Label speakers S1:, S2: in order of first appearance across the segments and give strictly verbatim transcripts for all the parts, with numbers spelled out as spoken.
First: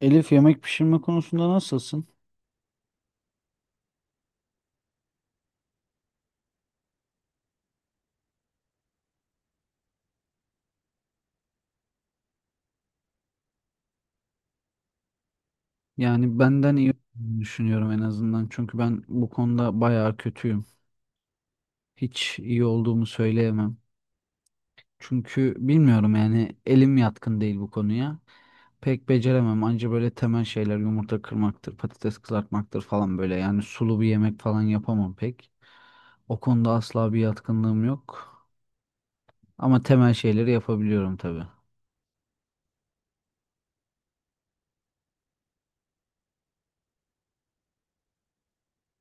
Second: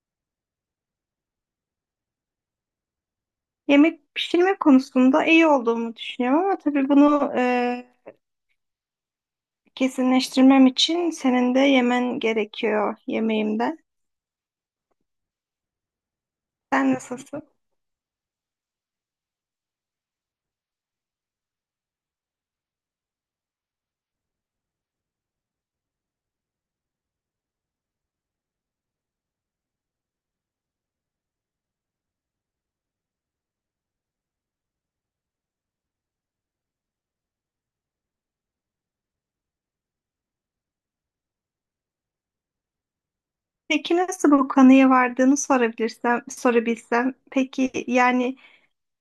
S1: Elif, yemek pişirme konusunda nasılsın?
S2: Yemek pişirme konusunda iyi olduğumu düşünüyorum ama tabii bunu e, kesinleştirmem için senin de yemen gerekiyor yemeğimde.
S1: Yani benden iyi
S2: Sen
S1: olduğunu
S2: nasılsın?
S1: düşünüyorum en azından. Çünkü ben bu konuda bayağı kötüyüm. Hiç iyi olduğumu söyleyemem. Çünkü bilmiyorum, yani elim yatkın değil bu konuya. Pek beceremem. Anca böyle temel şeyler: yumurta kırmaktır, patates kızartmaktır falan böyle. Yani sulu bir yemek falan yapamam pek. O konuda asla bir yatkınlığım yok. Ama temel şeyleri yapabiliyorum tabii.
S2: Peki nasıl bu kanıya vardığını sorabilirsem, sorabilsem. Peki yani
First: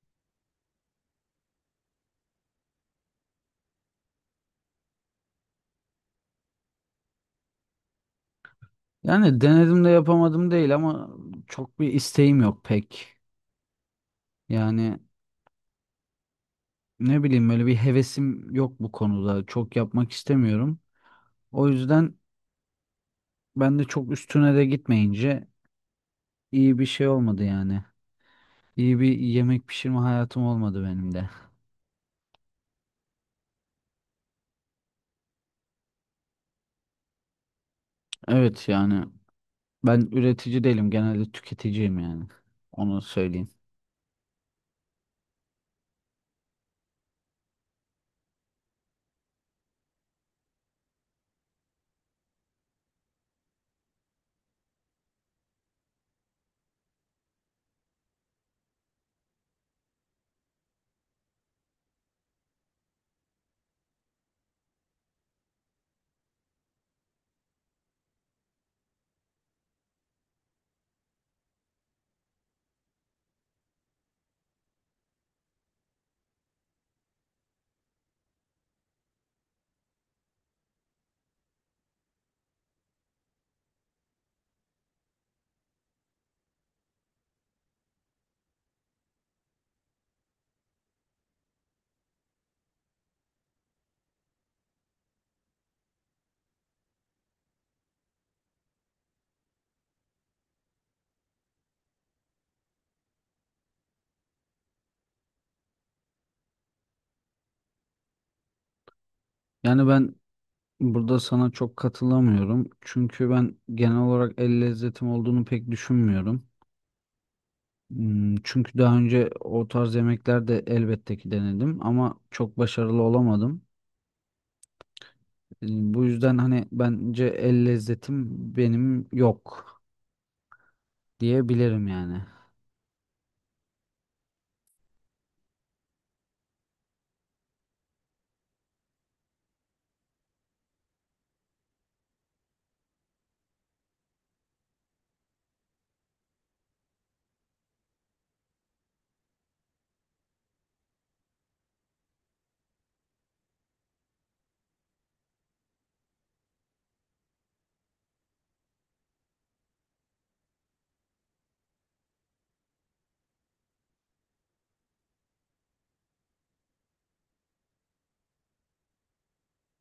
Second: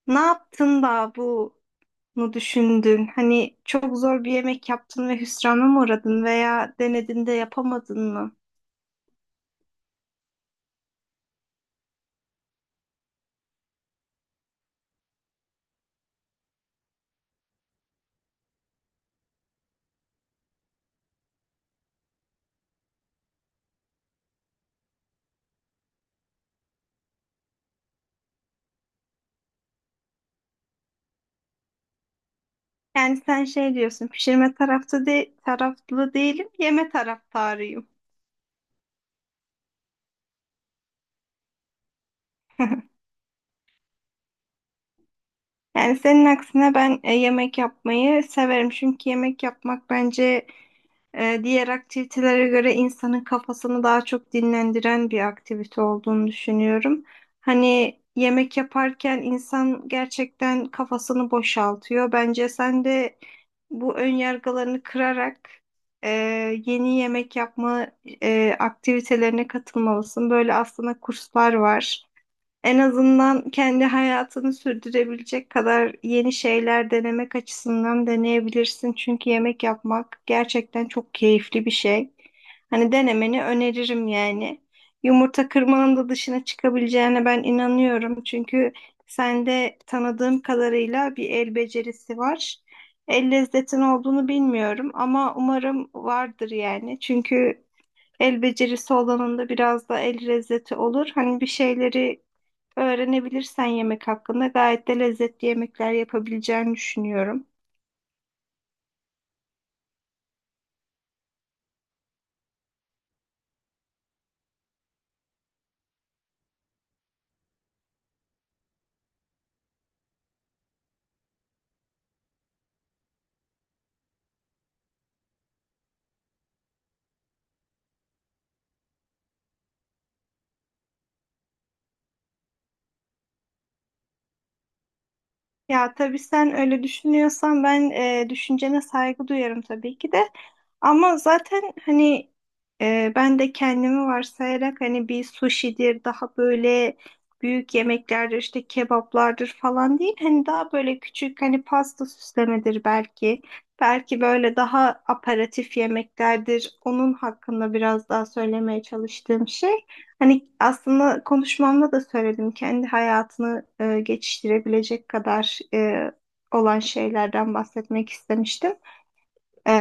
S2: ne yaptın da bunu düşündün? Hani çok zor bir yemek yaptın ve hüsrana mı uğradın veya denedin de yapamadın mı?
S1: Yani denedim de yapamadım değil ama çok bir isteğim yok pek. Yani, ne bileyim, böyle bir hevesim yok bu konuda. Çok yapmak istemiyorum. O yüzden ben de çok üstüne de gitmeyince iyi bir şey olmadı yani. İyi bir yemek pişirme hayatım olmadı benim de.
S2: Yani sen şey diyorsun, pişirme tarafta de taraflı değilim, yeme taraftarıyım.
S1: Evet yani, ben üretici değilim. Genelde tüketiciyim yani. Onu söyleyeyim.
S2: Yani senin aksine ben e, yemek yapmayı severim. Çünkü yemek yapmak bence e, diğer aktivitelere göre insanın kafasını daha çok dinlendiren bir aktivite olduğunu düşünüyorum. Hani yemek yaparken insan gerçekten kafasını boşaltıyor. Bence sen de bu ön yargılarını kırarak e, yeni yemek yapma e, aktivitelerine katılmalısın. Böyle aslında kurslar var. En azından kendi hayatını sürdürebilecek kadar yeni şeyler denemek açısından deneyebilirsin. Çünkü yemek yapmak gerçekten çok keyifli bir şey. Hani denemeni öneririm yani. Yumurta kırmanın da dışına çıkabileceğine ben inanıyorum. Çünkü sende tanıdığım kadarıyla bir el becerisi var. El lezzetin olduğunu bilmiyorum ama umarım vardır yani. Çünkü el becerisi olanın da biraz da el lezzeti olur. Hani bir şeyleri öğrenebilirsen yemek hakkında gayet de lezzetli yemekler yapabileceğini düşünüyorum.
S1: Yani ben burada sana çok katılamıyorum. Çünkü ben genel olarak el lezzetim olduğunu pek düşünmüyorum. Hmm. Çünkü daha önce o tarz yemekler de elbette ki denedim ama çok başarılı olamadım. E, Bu yüzden hani bence el lezzetim benim yok diyebilirim yani.
S2: Ya tabii sen öyle düşünüyorsan ben e, düşüncene saygı duyarım tabii ki de. Ama zaten hani e, ben de kendimi varsayarak hani bir sushi'dir daha böyle büyük yemeklerdir işte kebaplardır falan değil. Hani daha böyle küçük hani pasta süslemedir belki. Belki böyle daha aperatif yemeklerdir. Onun hakkında biraz daha söylemeye çalıştığım şey. Hani aslında konuşmamda da söyledim kendi hayatını e, geçiştirebilecek kadar e, olan şeylerden bahsetmek istemiştim. E,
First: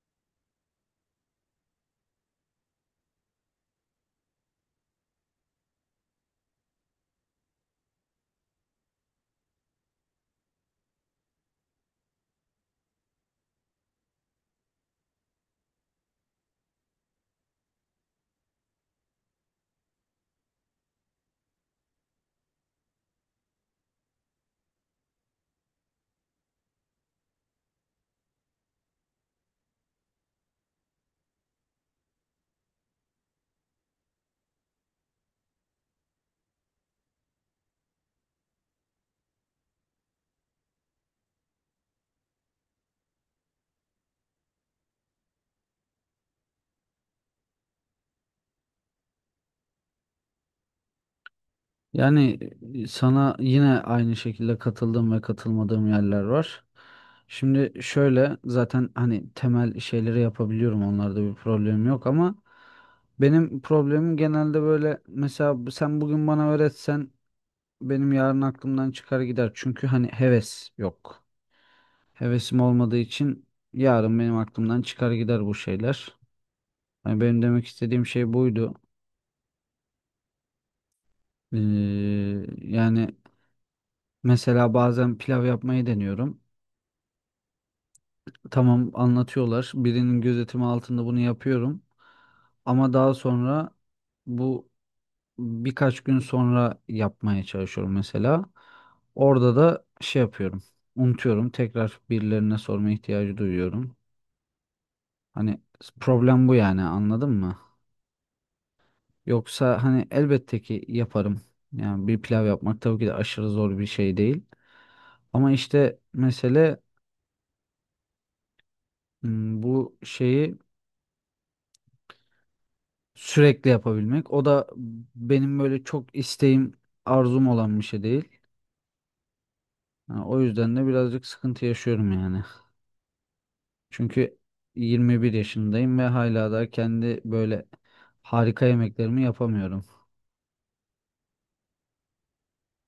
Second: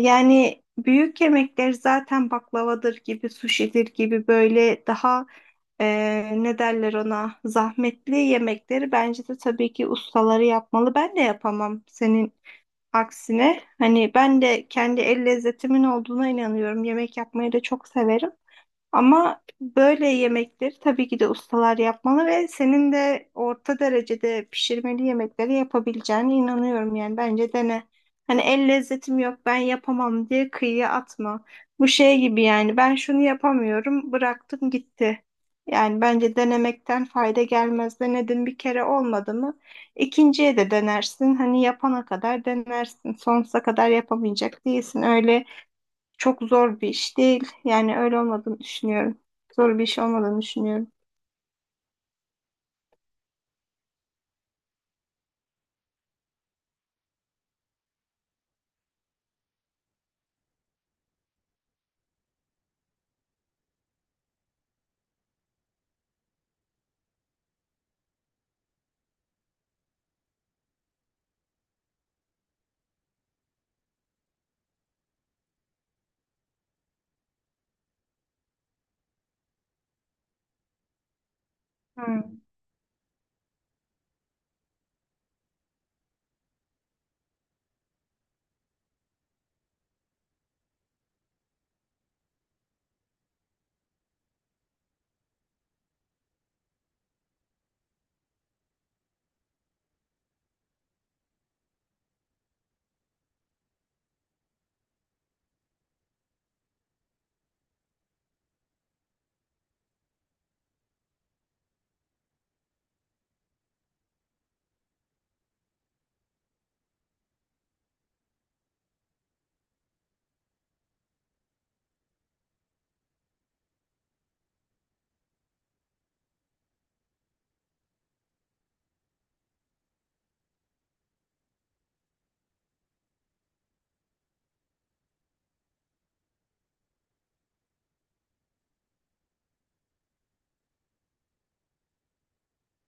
S2: yani büyük yemekler zaten baklavadır gibi, suşidir gibi böyle daha e, ne derler ona zahmetli yemekleri bence de tabii ki ustaları yapmalı. Ben de yapamam senin aksine. Hani ben de kendi el lezzetimin olduğuna inanıyorum. Yemek yapmayı da çok severim. Ama böyle yemekleri tabii ki de ustalar yapmalı ve senin de orta derecede pişirmeli yemekleri yapabileceğine inanıyorum yani bence dene. Hani el lezzetim yok ben yapamam diye kıyıya atma. Bu şey gibi yani ben şunu yapamıyorum bıraktım gitti. Yani bence denemekten fayda gelmez. Denedin bir kere olmadı mı? İkinciye de denersin. Hani yapana kadar denersin. Sonsuza kadar yapamayacak değilsin. Öyle çok zor bir iş değil. Yani öyle olmadığını düşünüyorum. Zor bir iş olmadığını düşünüyorum.
S1: Yani e, sana yine aynı şekilde katıldığım ve katılmadığım yerler var. Şimdi şöyle, zaten hani temel şeyleri yapabiliyorum, onlarda bir problem yok ama benim problemim genelde böyle: mesela sen bugün bana öğretsen benim yarın aklımdan çıkar gider. Çünkü hani heves yok. Hevesim olmadığı için yarın benim aklımdan çıkar gider bu şeyler. Yani benim demek istediğim şey buydu. Ee,
S2: Hmm.
S1: Yani mesela bazen pilav yapmayı deniyorum. Tamam, anlatıyorlar. Birinin gözetimi altında bunu yapıyorum. Ama daha sonra, bu, birkaç gün sonra yapmaya çalışıyorum mesela. Orada da şey yapıyorum. Unutuyorum. Tekrar birilerine sorma ihtiyacı duyuyorum. Hani problem bu, yani anladın mı? Yoksa hani elbette ki yaparım. Yani bir pilav yapmak tabii ki de aşırı zor bir şey değil. Ama işte mesele, m, bu şeyi sürekli yapabilmek. O da benim böyle çok isteğim, arzum olan bir şey değil. Ha, o yüzden de birazcık sıkıntı yaşıyorum yani. Çünkü yirmi bir yaşındayım ve hala da kendi böyle harika yemeklerimi yapamıyorum.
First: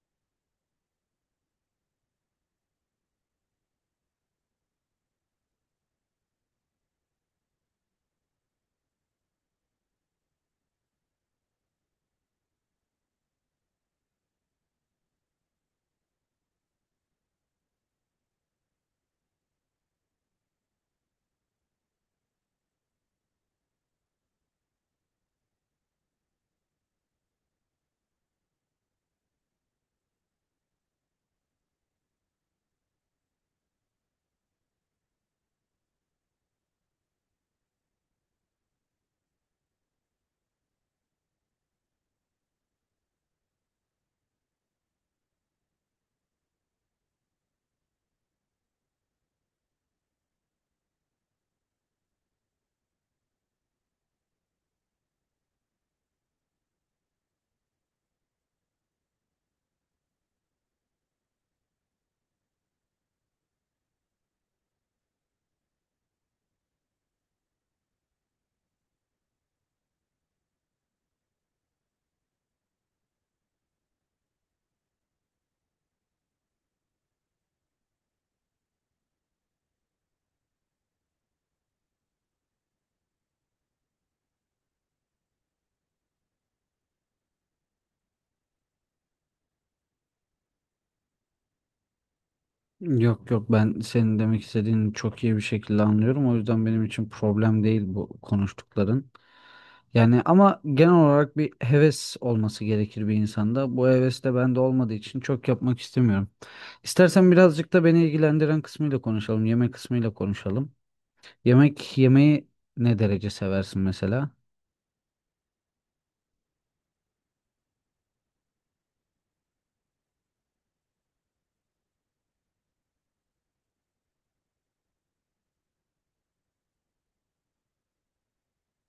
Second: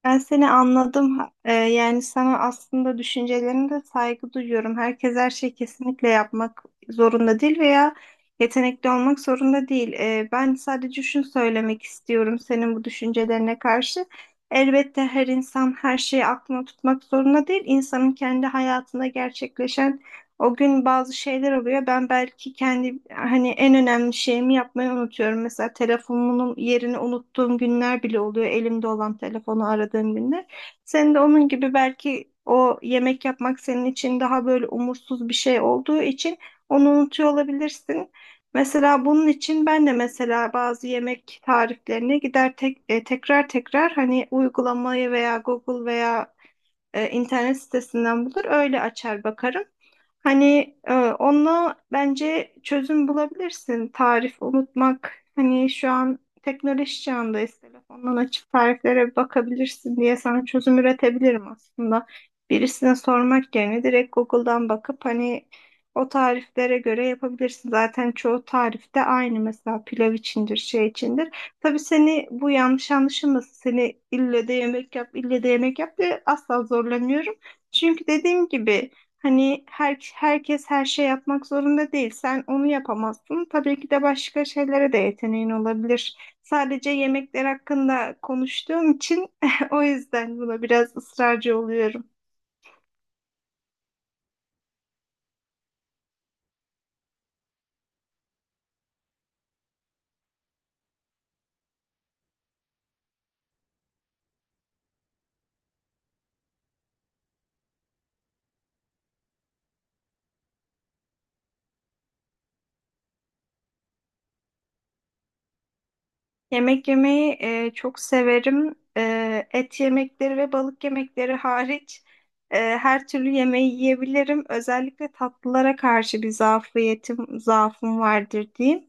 S2: Ben seni anladım. Ha- e, yani sana aslında düşüncelerine de saygı duyuyorum. Herkes her şeyi kesinlikle yapmak zorunda değil veya yetenekli olmak zorunda değil. E, ben sadece şunu söylemek istiyorum senin bu düşüncelerine karşı. Elbette her insan her şeyi aklına tutmak zorunda değil. İnsanın kendi hayatında gerçekleşen o gün bazı şeyler oluyor. Ben belki kendi hani en önemli şeyimi yapmayı unutuyorum. Mesela telefonumun yerini unuttuğum günler bile oluyor. Elimde olan telefonu aradığım günler. Sen de onun gibi belki o yemek yapmak senin için daha böyle umursuz bir şey olduğu için onu unutuyor olabilirsin. Mesela bunun için ben de mesela bazı yemek tariflerine gider tek, e, tekrar tekrar hani uygulamayı veya Google veya e, internet sitesinden bulur öyle açar bakarım. Hani e, onunla bence çözüm bulabilirsin. Tarif unutmak. Hani şu an teknoloji çağındayız. Telefondan açıp tariflere bir bakabilirsin diye sana çözüm üretebilirim aslında. Birisine sormak yerine direkt Google'dan bakıp hani o tariflere göre yapabilirsin. Zaten çoğu tarifte aynı mesela pilav içindir, şey içindir. Tabii seni bu yanlış anlaşılmasın. Seni ille de yemek yap, ille de yemek yap diye asla zorlamıyorum. Çünkü dediğim gibi hani her, herkes her şey yapmak zorunda değil. Sen onu yapamazsın. Tabii ki de başka şeylere de yeteneğin olabilir. Sadece yemekler hakkında konuştuğum için o yüzden buna biraz ısrarcı oluyorum.
S1: Yok yok, ben senin demek istediğini çok iyi bir şekilde anlıyorum. O yüzden benim için problem değil bu konuştukların. Yani ama genel olarak bir heves olması gerekir bir insanda. Bu heves de bende olmadığı için çok yapmak istemiyorum. İstersen birazcık da beni ilgilendiren kısmıyla konuşalım. Yemek kısmıyla konuşalım. Yemek yemeyi ne derece seversin mesela?
S2: Yemek yemeyi e, çok severim. E, et yemekleri ve balık yemekleri hariç e, her türlü yemeği yiyebilirim. Özellikle tatlılara karşı bir zafiyetim, zaafım vardır diyeyim.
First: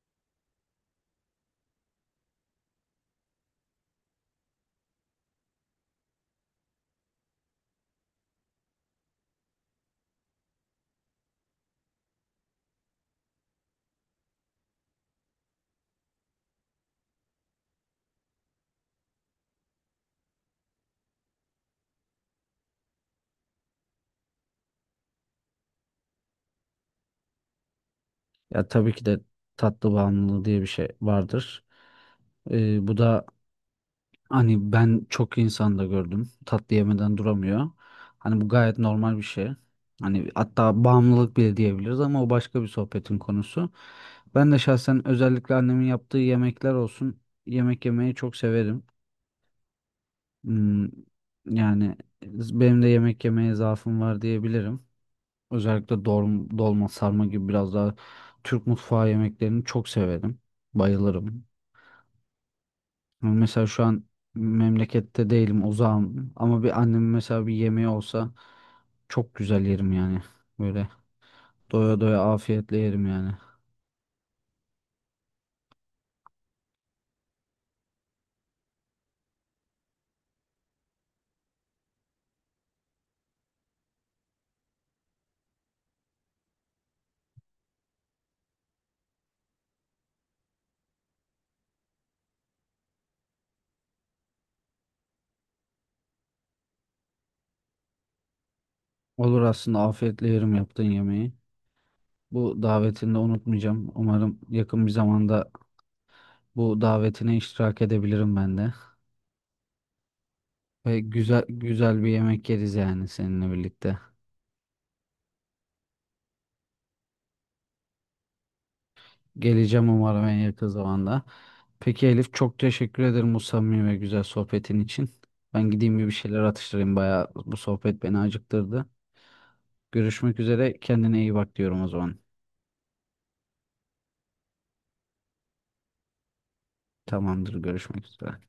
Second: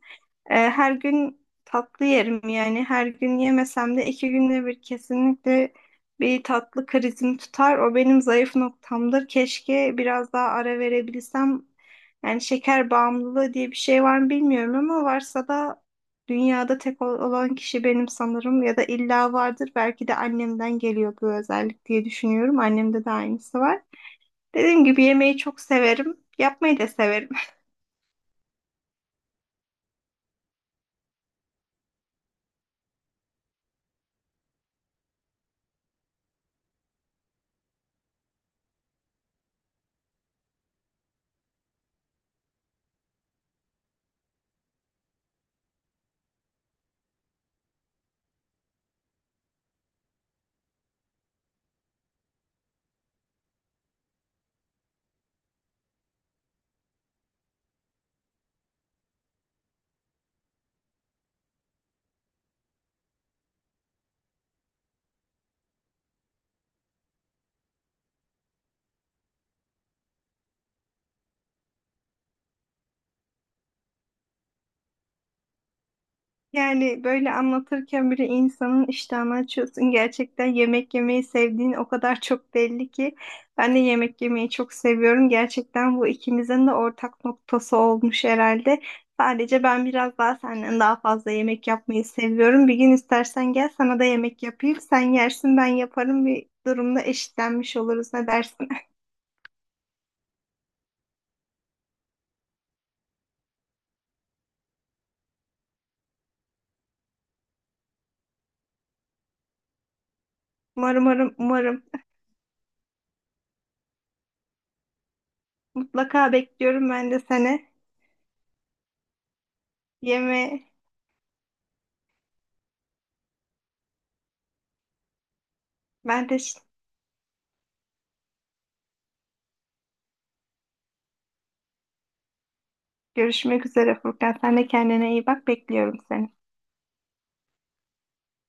S2: E, her gün tatlı yerim yani her gün yemesem de iki günde bir kesinlikle bir tatlı krizim tutar. O benim zayıf noktamdır. Keşke biraz daha ara verebilsem. Yani şeker bağımlılığı diye bir şey var mı bilmiyorum ama varsa da dünyada tek ol- olan kişi benim sanırım ya da illa vardır. Belki de annemden geliyor bu özellik diye düşünüyorum. Annemde de aynısı var. Dediğim gibi yemeği çok severim. Yapmayı da severim.
S1: Ya tabii ki de tatlı bağımlılığı diye bir şey vardır. Ee, bu da Hani ben çok insan da gördüm. Tatlı yemeden duramıyor. Hani bu gayet normal bir şey. Hani hatta bağımlılık bile diyebiliriz ama o başka bir sohbetin konusu. Ben de şahsen özellikle annemin yaptığı yemekler olsun, yemek yemeyi çok severim. Hmm, yani benim de yemek yemeye zaafım var diyebilirim. Özellikle dolma, dolma sarma gibi biraz daha Türk mutfağı yemeklerini çok severim. Bayılırım. Yani mesela şu an memlekette değilim, uzağım ama bir annem mesela bir yemeği olsa çok güzel yerim yani. Böyle doya doya afiyetle yerim yani.
S2: Yani böyle anlatırken bile insanın iştahını açıyorsun. Gerçekten yemek yemeyi sevdiğin o kadar çok belli ki. Ben de yemek yemeyi çok seviyorum. Gerçekten bu ikimizin de ortak noktası olmuş herhalde. Sadece ben biraz daha senden daha fazla yemek yapmayı seviyorum. Bir gün istersen gel sana da yemek yapayım. Sen yersin ben yaparım. Bir durumda eşitlenmiş oluruz. Ne dersin?
S1: Olur, aslında afiyetle yerim yaptığın yemeği. Bu davetini de unutmayacağım. Umarım yakın bir zamanda bu davetine iştirak edebilirim ben de. Ve
S2: Umarım, umarım,
S1: güzel
S2: umarım.
S1: güzel bir yemek yeriz yani seninle birlikte.
S2: Mutlaka bekliyorum ben de seni.
S1: Geleceğim umarım en yakın
S2: Yeme.
S1: zamanda. Peki Elif, çok teşekkür ederim bu samimi ve güzel sohbetin için. Ben gideyim bir bir
S2: Ben de.
S1: şeyler atıştırayım. Bayağı bu sohbet beni acıktırdı. Görüşmek üzere. Kendine iyi bak diyorum o zaman.
S2: Görüşmek üzere Furkan. Sen de kendine iyi bak. Bekliyorum seni.
S1: Tamamdır. Görüşmek üzere.